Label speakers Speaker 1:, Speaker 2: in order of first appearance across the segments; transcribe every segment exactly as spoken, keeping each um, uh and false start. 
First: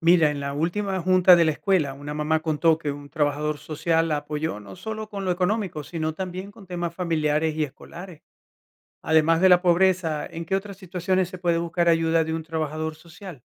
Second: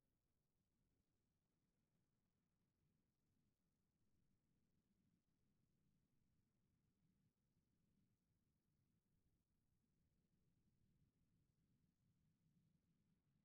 Speaker 1: Mira, en la última junta de la escuela, una mamá contó que un trabajador social la apoyó no solo con lo económico, sino también con temas familiares y escolares. Además de la pobreza, ¿en qué otras situaciones se puede buscar ayuda de un trabajador social?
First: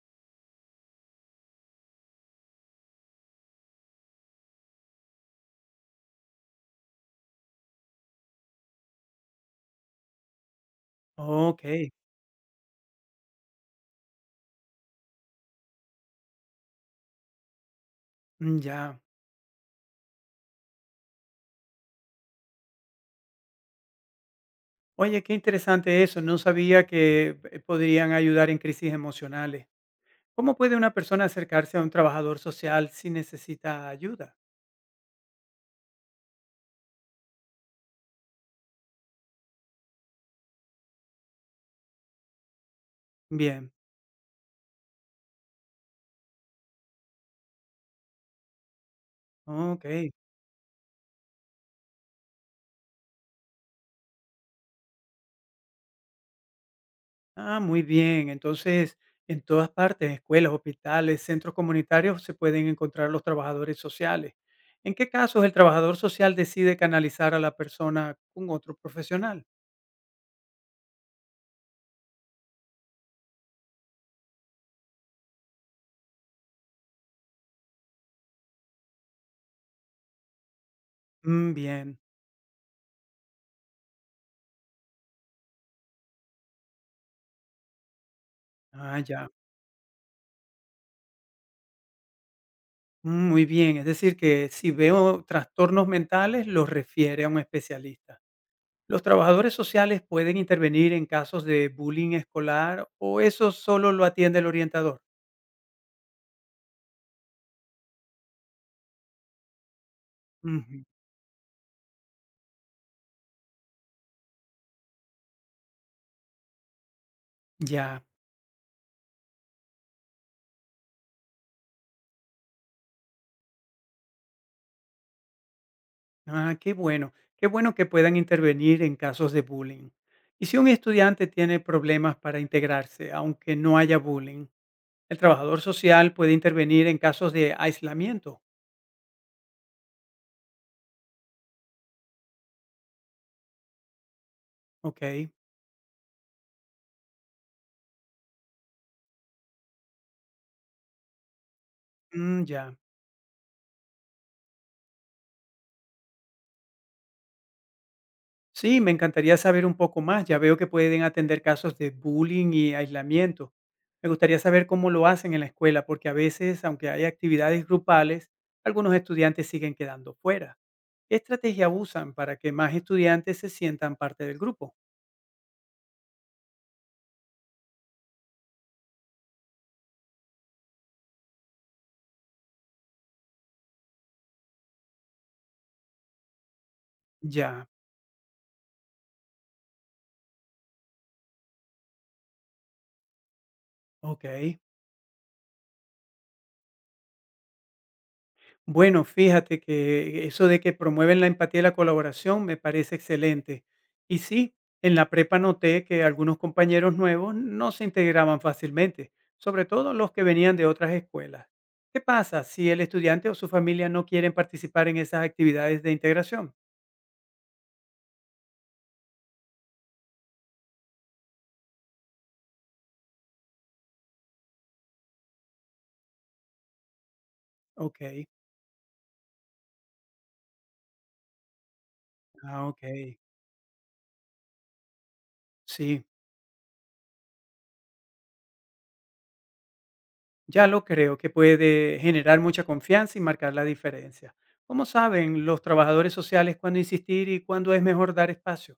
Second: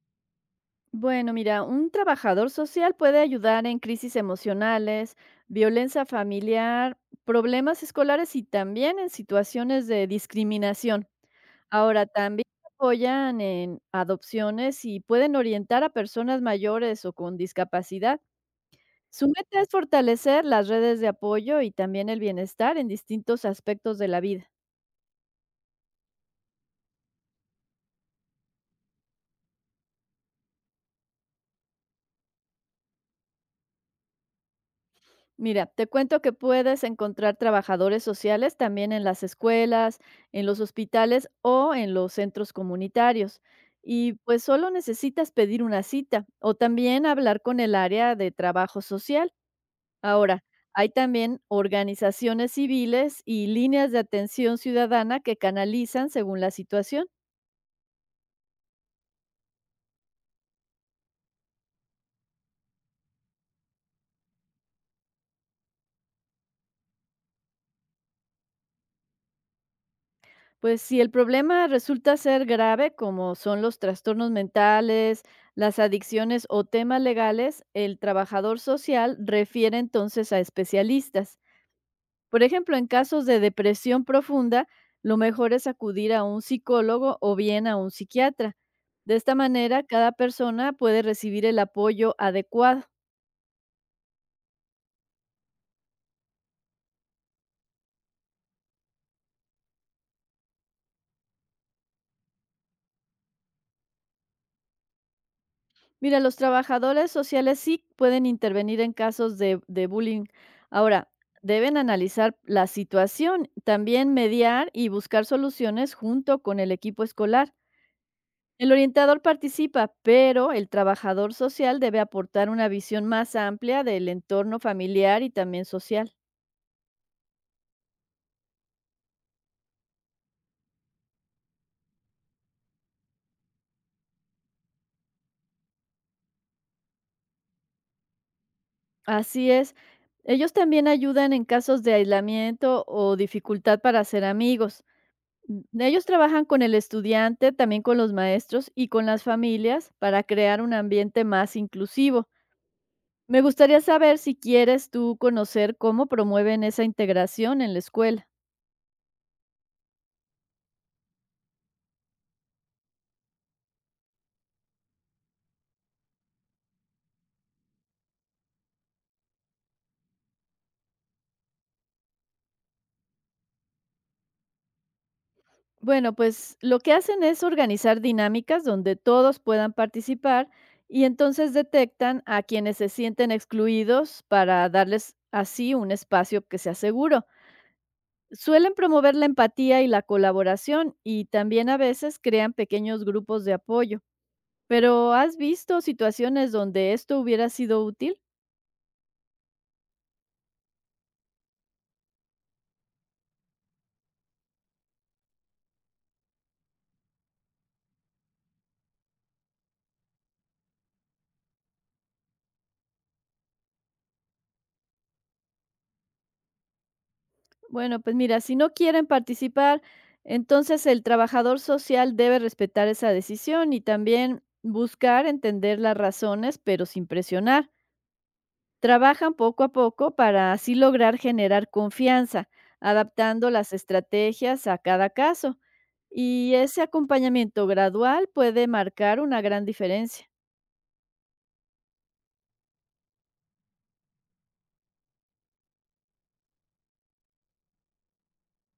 Speaker 2: Bueno, mira, un trabajador social puede ayudar en crisis emocionales, violencia familiar, problemas escolares y también en situaciones de discriminación.
Speaker 1: Ok,
Speaker 2: Ahora, también apoyan en adopciones y pueden orientar a personas mayores o con discapacidad.
Speaker 1: mm, ya.
Speaker 2: Su meta es fortalecer las redes de apoyo y también el bienestar en distintos aspectos de la vida.
Speaker 1: Oye, qué interesante eso. No sabía que eh, podrían ayudar en crisis emocionales. ¿Cómo puede una persona acercarse a un trabajador social si necesita ayuda?
Speaker 2: Mira, te cuento que puedes encontrar trabajadores sociales también en las escuelas, en los hospitales o en los centros comunitarios.
Speaker 1: Bien,
Speaker 2: Y pues solo necesitas pedir una cita o también hablar con el área de trabajo social.
Speaker 1: ok.
Speaker 2: Ahora, hay también organizaciones civiles y líneas de atención ciudadana que canalizan según la situación.
Speaker 1: Ah, muy bien. Entonces, en todas partes, escuelas, hospitales, centros comunitarios, se pueden encontrar los trabajadores sociales. ¿En qué casos el trabajador social decide canalizar a la persona con otro profesional?
Speaker 2: Pues si el problema resulta ser grave, como son los trastornos mentales, las adicciones o temas legales, el trabajador social refiere entonces a especialistas.
Speaker 1: Mm, bien.
Speaker 2: Por ejemplo, en casos de depresión profunda, lo mejor es acudir a un psicólogo o bien a un psiquiatra.
Speaker 1: Ah,
Speaker 2: De
Speaker 1: ya.
Speaker 2: esta manera, cada persona puede recibir el apoyo adecuado.
Speaker 1: Mm, muy bien. Es decir, que si veo trastornos mentales, los refiere a un especialista. ¿Los trabajadores sociales pueden intervenir en casos de bullying escolar o eso solo lo atiende el orientador?
Speaker 2: Mira, los trabajadores sociales sí pueden intervenir en casos de, de bullying.
Speaker 1: Ujú,
Speaker 2: Ahora, deben analizar la situación, también mediar y buscar soluciones junto con el equipo escolar.
Speaker 1: ya.
Speaker 2: El orientador participa, pero el trabajador social debe aportar una visión más amplia del entorno familiar y también social.
Speaker 1: Ah, qué bueno, qué bueno que puedan intervenir en casos de bullying. ¿Y si un estudiante tiene problemas para integrarse, aunque no haya bullying? El trabajador social puede intervenir en casos de aislamiento.
Speaker 2: Así es, ellos también ayudan en casos de aislamiento o dificultad para hacer amigos.
Speaker 1: Ok,
Speaker 2: Mm, ellos trabajan con el estudiante, también con los maestros y con las familias para crear un ambiente más inclusivo.
Speaker 1: mm, ya.
Speaker 2: Me gustaría saber si quieres tú conocer cómo promueven esa integración en la escuela.
Speaker 1: Sí, me encantaría saber un poco más. Ya veo que pueden atender casos de bullying y aislamiento. Me gustaría saber cómo lo hacen en la escuela, porque a veces, aunque hay actividades grupales, algunos estudiantes siguen quedando fuera. ¿Qué estrategia usan para que más estudiantes se sientan parte del grupo?
Speaker 2: Bueno, pues lo que hacen es organizar dinámicas donde todos puedan participar y entonces detectan a quienes se sienten excluidos para darles así un espacio que sea seguro.
Speaker 1: Ya,
Speaker 2: Suelen promover la empatía y la colaboración y también a veces crean pequeños grupos de apoyo.
Speaker 1: ok.
Speaker 2: Pero, ¿has visto situaciones donde esto hubiera sido útil?
Speaker 1: Bueno, fíjate que eso de que promueven la empatía y la colaboración me parece excelente. Y sí, en la prepa noté que algunos compañeros nuevos no se integraban fácilmente, sobre todo los que venían de otras escuelas. ¿Qué pasa si el estudiante o su familia no quieren participar en esas actividades de integración?
Speaker 2: Bueno, pues mira, si no quieren participar, entonces el trabajador social debe respetar esa decisión y también buscar entender las razones, pero sin presionar.
Speaker 1: Ok,
Speaker 2: Trabajan poco a poco para así lograr generar confianza,
Speaker 1: ah, ok,
Speaker 2: adaptando las estrategias a cada caso.
Speaker 1: sí,
Speaker 2: Y ese acompañamiento gradual puede marcar una gran diferencia.
Speaker 1: ya lo creo que puede generar mucha confianza y marcar la diferencia. ¿Cómo saben los trabajadores sociales cuándo insistir y cuándo es mejor dar espacio?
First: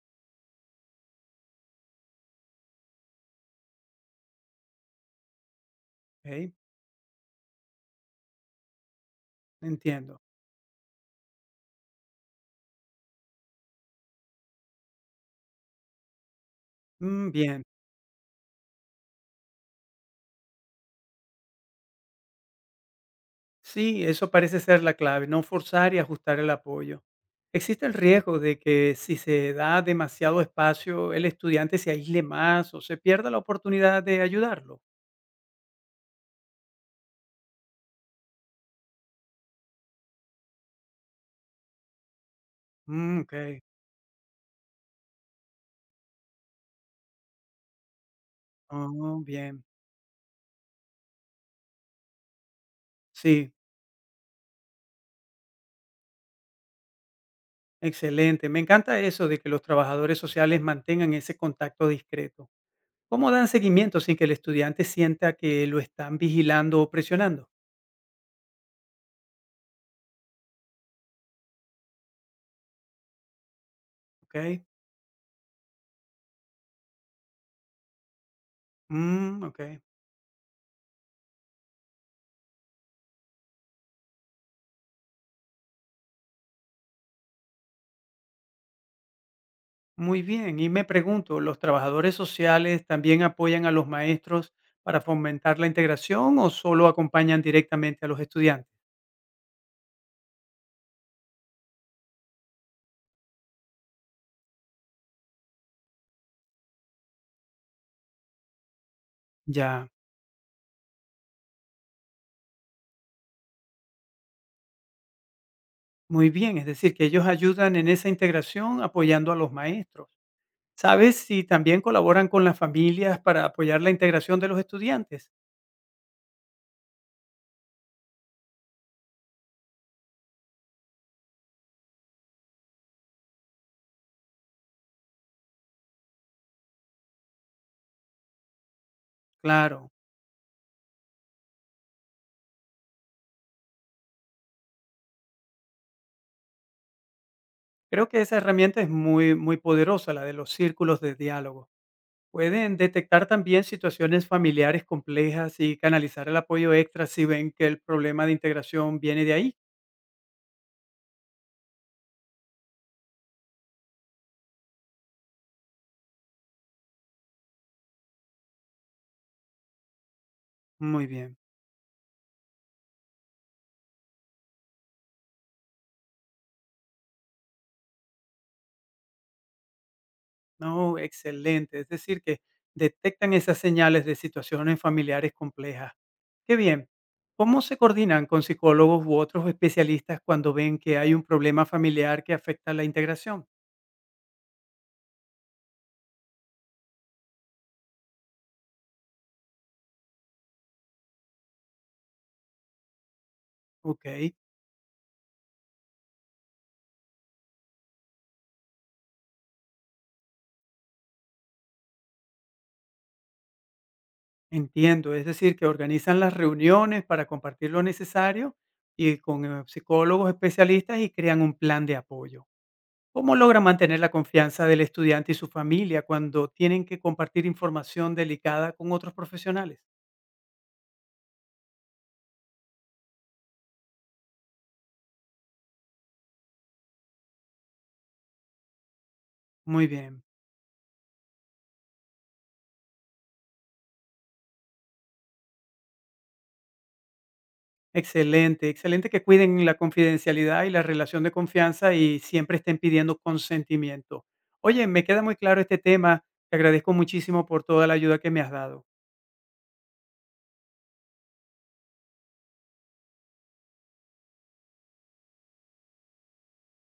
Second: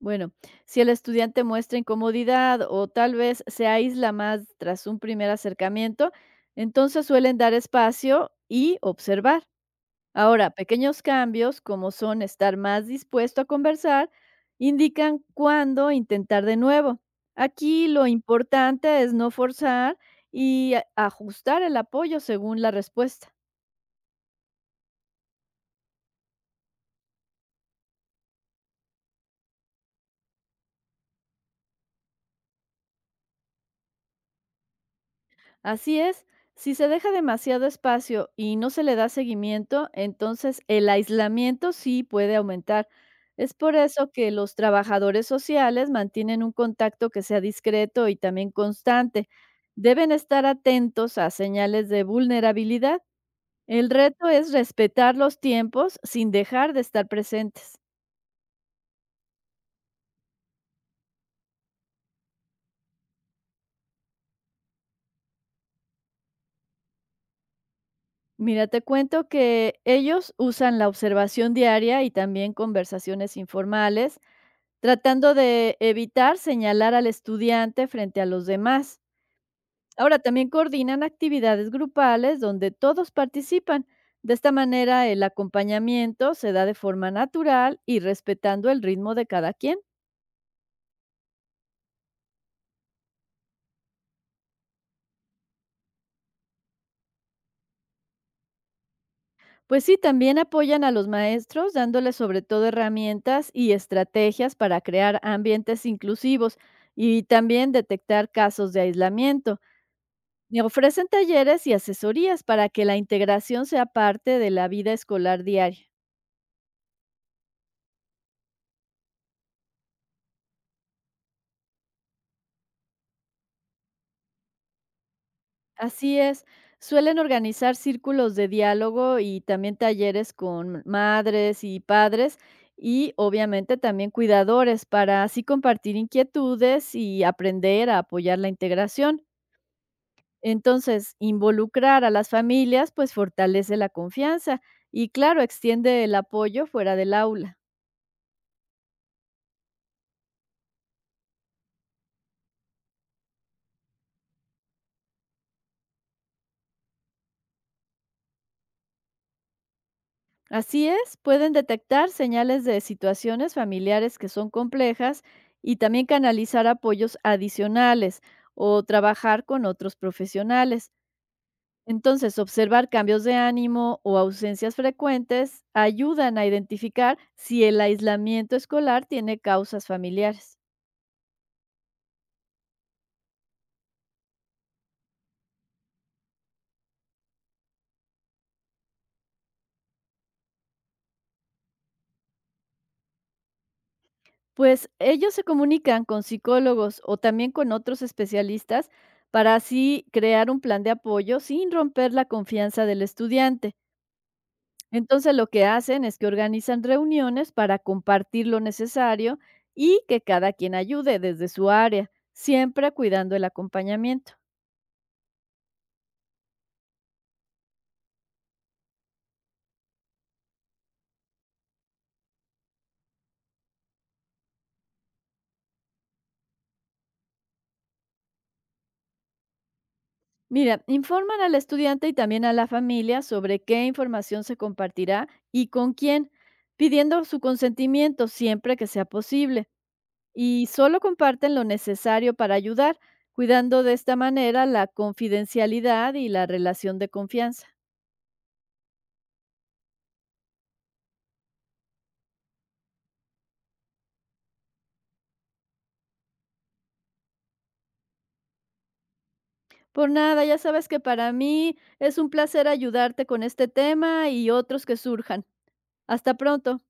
Speaker 2: Bueno, si el estudiante muestra incomodidad o tal vez se aísla más tras un primer acercamiento,
Speaker 1: Ok.
Speaker 2: entonces suelen dar espacio y observar.
Speaker 1: Entiendo.
Speaker 2: Ahora, pequeños cambios, como son estar más dispuesto a conversar, indican cuándo intentar de nuevo.
Speaker 1: Mm, bien.
Speaker 2: Aquí lo importante es no forzar y a- ajustar el apoyo según la respuesta.
Speaker 1: Sí, eso parece ser la clave, no forzar y ajustar el apoyo. ¿Existe el riesgo de que si se da demasiado espacio, el estudiante se aísle más o se pierda la oportunidad de ayudarlo?
Speaker 2: Así es, si se deja demasiado espacio y no se le da seguimiento, entonces el aislamiento sí puede aumentar.
Speaker 1: Mm,
Speaker 2: Es
Speaker 1: ok.
Speaker 2: por eso que los trabajadores sociales mantienen un contacto que sea discreto y también
Speaker 1: Oh,
Speaker 2: constante.
Speaker 1: bien.
Speaker 2: Deben estar atentos a señales de vulnerabilidad.
Speaker 1: Sí,
Speaker 2: El reto es respetar los tiempos sin dejar de estar presentes.
Speaker 1: excelente. Me encanta eso de que los trabajadores sociales mantengan ese contacto discreto. ¿Cómo dan seguimiento sin que el estudiante sienta que lo están vigilando o presionando?
Speaker 2: Mira, te cuento que ellos usan la observación diaria y también conversaciones informales
Speaker 1: Ok.
Speaker 2: tratando de evitar señalar al estudiante frente a los demás.
Speaker 1: Mm, ok.
Speaker 2: Ahora, también coordinan actividades grupales donde todos participan. De esta manera, el acompañamiento se da de forma natural y respetando el ritmo de cada quien.
Speaker 1: Muy bien, y me pregunto, ¿los trabajadores sociales también apoyan a los maestros para fomentar la integración o solo acompañan directamente a los estudiantes?
Speaker 2: Pues sí, también apoyan a los maestros dándoles sobre todo herramientas y estrategias para crear ambientes inclusivos y también detectar casos de aislamiento.
Speaker 1: Ya,
Speaker 2: Me ofrecen talleres y asesorías para que la integración sea parte de la vida escolar diaria.
Speaker 1: muy bien, es decir, que ellos ayudan en esa integración apoyando a los maestros. ¿Sabes si también colaboran con las familias para apoyar la integración de los estudiantes?
Speaker 2: Así es, suelen organizar círculos de diálogo y también talleres con madres y padres y obviamente también cuidadores para así compartir inquietudes y aprender a apoyar la integración.
Speaker 1: Claro,
Speaker 2: Entonces, involucrar a las familias pues fortalece la confianza y claro, extiende el apoyo fuera del aula.
Speaker 1: creo que esa herramienta es muy, muy poderosa, la de los círculos de diálogo. Pueden detectar también situaciones familiares complejas y canalizar el apoyo extra si ven que el problema de integración viene de ahí.
Speaker 2: Así es, pueden detectar señales de situaciones familiares que son complejas y también canalizar apoyos adicionales o trabajar con otros profesionales.
Speaker 1: Muy bien.
Speaker 2: Entonces, observar cambios de ánimo o ausencias frecuentes ayudan a identificar si el aislamiento escolar tiene causas familiares.
Speaker 1: No, excelente. Es decir, que detectan esas señales de situaciones familiares complejas. Qué bien. ¿Cómo se coordinan con psicólogos u otros especialistas cuando ven que hay un problema familiar que afecta la integración?
Speaker 2: Pues ellos se comunican con psicólogos o también con otros especialistas para así crear un plan de apoyo sin romper la confianza del estudiante.
Speaker 1: Ok.
Speaker 2: Entonces lo que hacen es que organizan reuniones para compartir lo necesario y que cada quien ayude desde su área, siempre cuidando el acompañamiento.
Speaker 1: Entiendo, es decir, que organizan las reuniones para compartir lo necesario y con eh, psicólogos especialistas y crean un plan de apoyo. ¿Cómo logran mantener la confianza del estudiante y su familia cuando tienen que compartir información delicada con otros profesionales?
Speaker 2: Mira, informan al estudiante y también a la familia sobre qué información se compartirá y con quién, pidiendo su consentimiento siempre que sea posible.
Speaker 1: Muy bien,
Speaker 2: Y solo comparten lo necesario para ayudar, cuidando de esta manera la confidencialidad y la relación de confianza.
Speaker 1: excelente, excelente que cuiden la confidencialidad y la relación de confianza y siempre estén pidiendo consentimiento. Oye, me queda muy claro este tema, te agradezco muchísimo por toda la ayuda que me has dado.
Speaker 2: Por nada, ya sabes que para mí es un placer ayudarte con este tema y otros que surjan. Hasta pronto.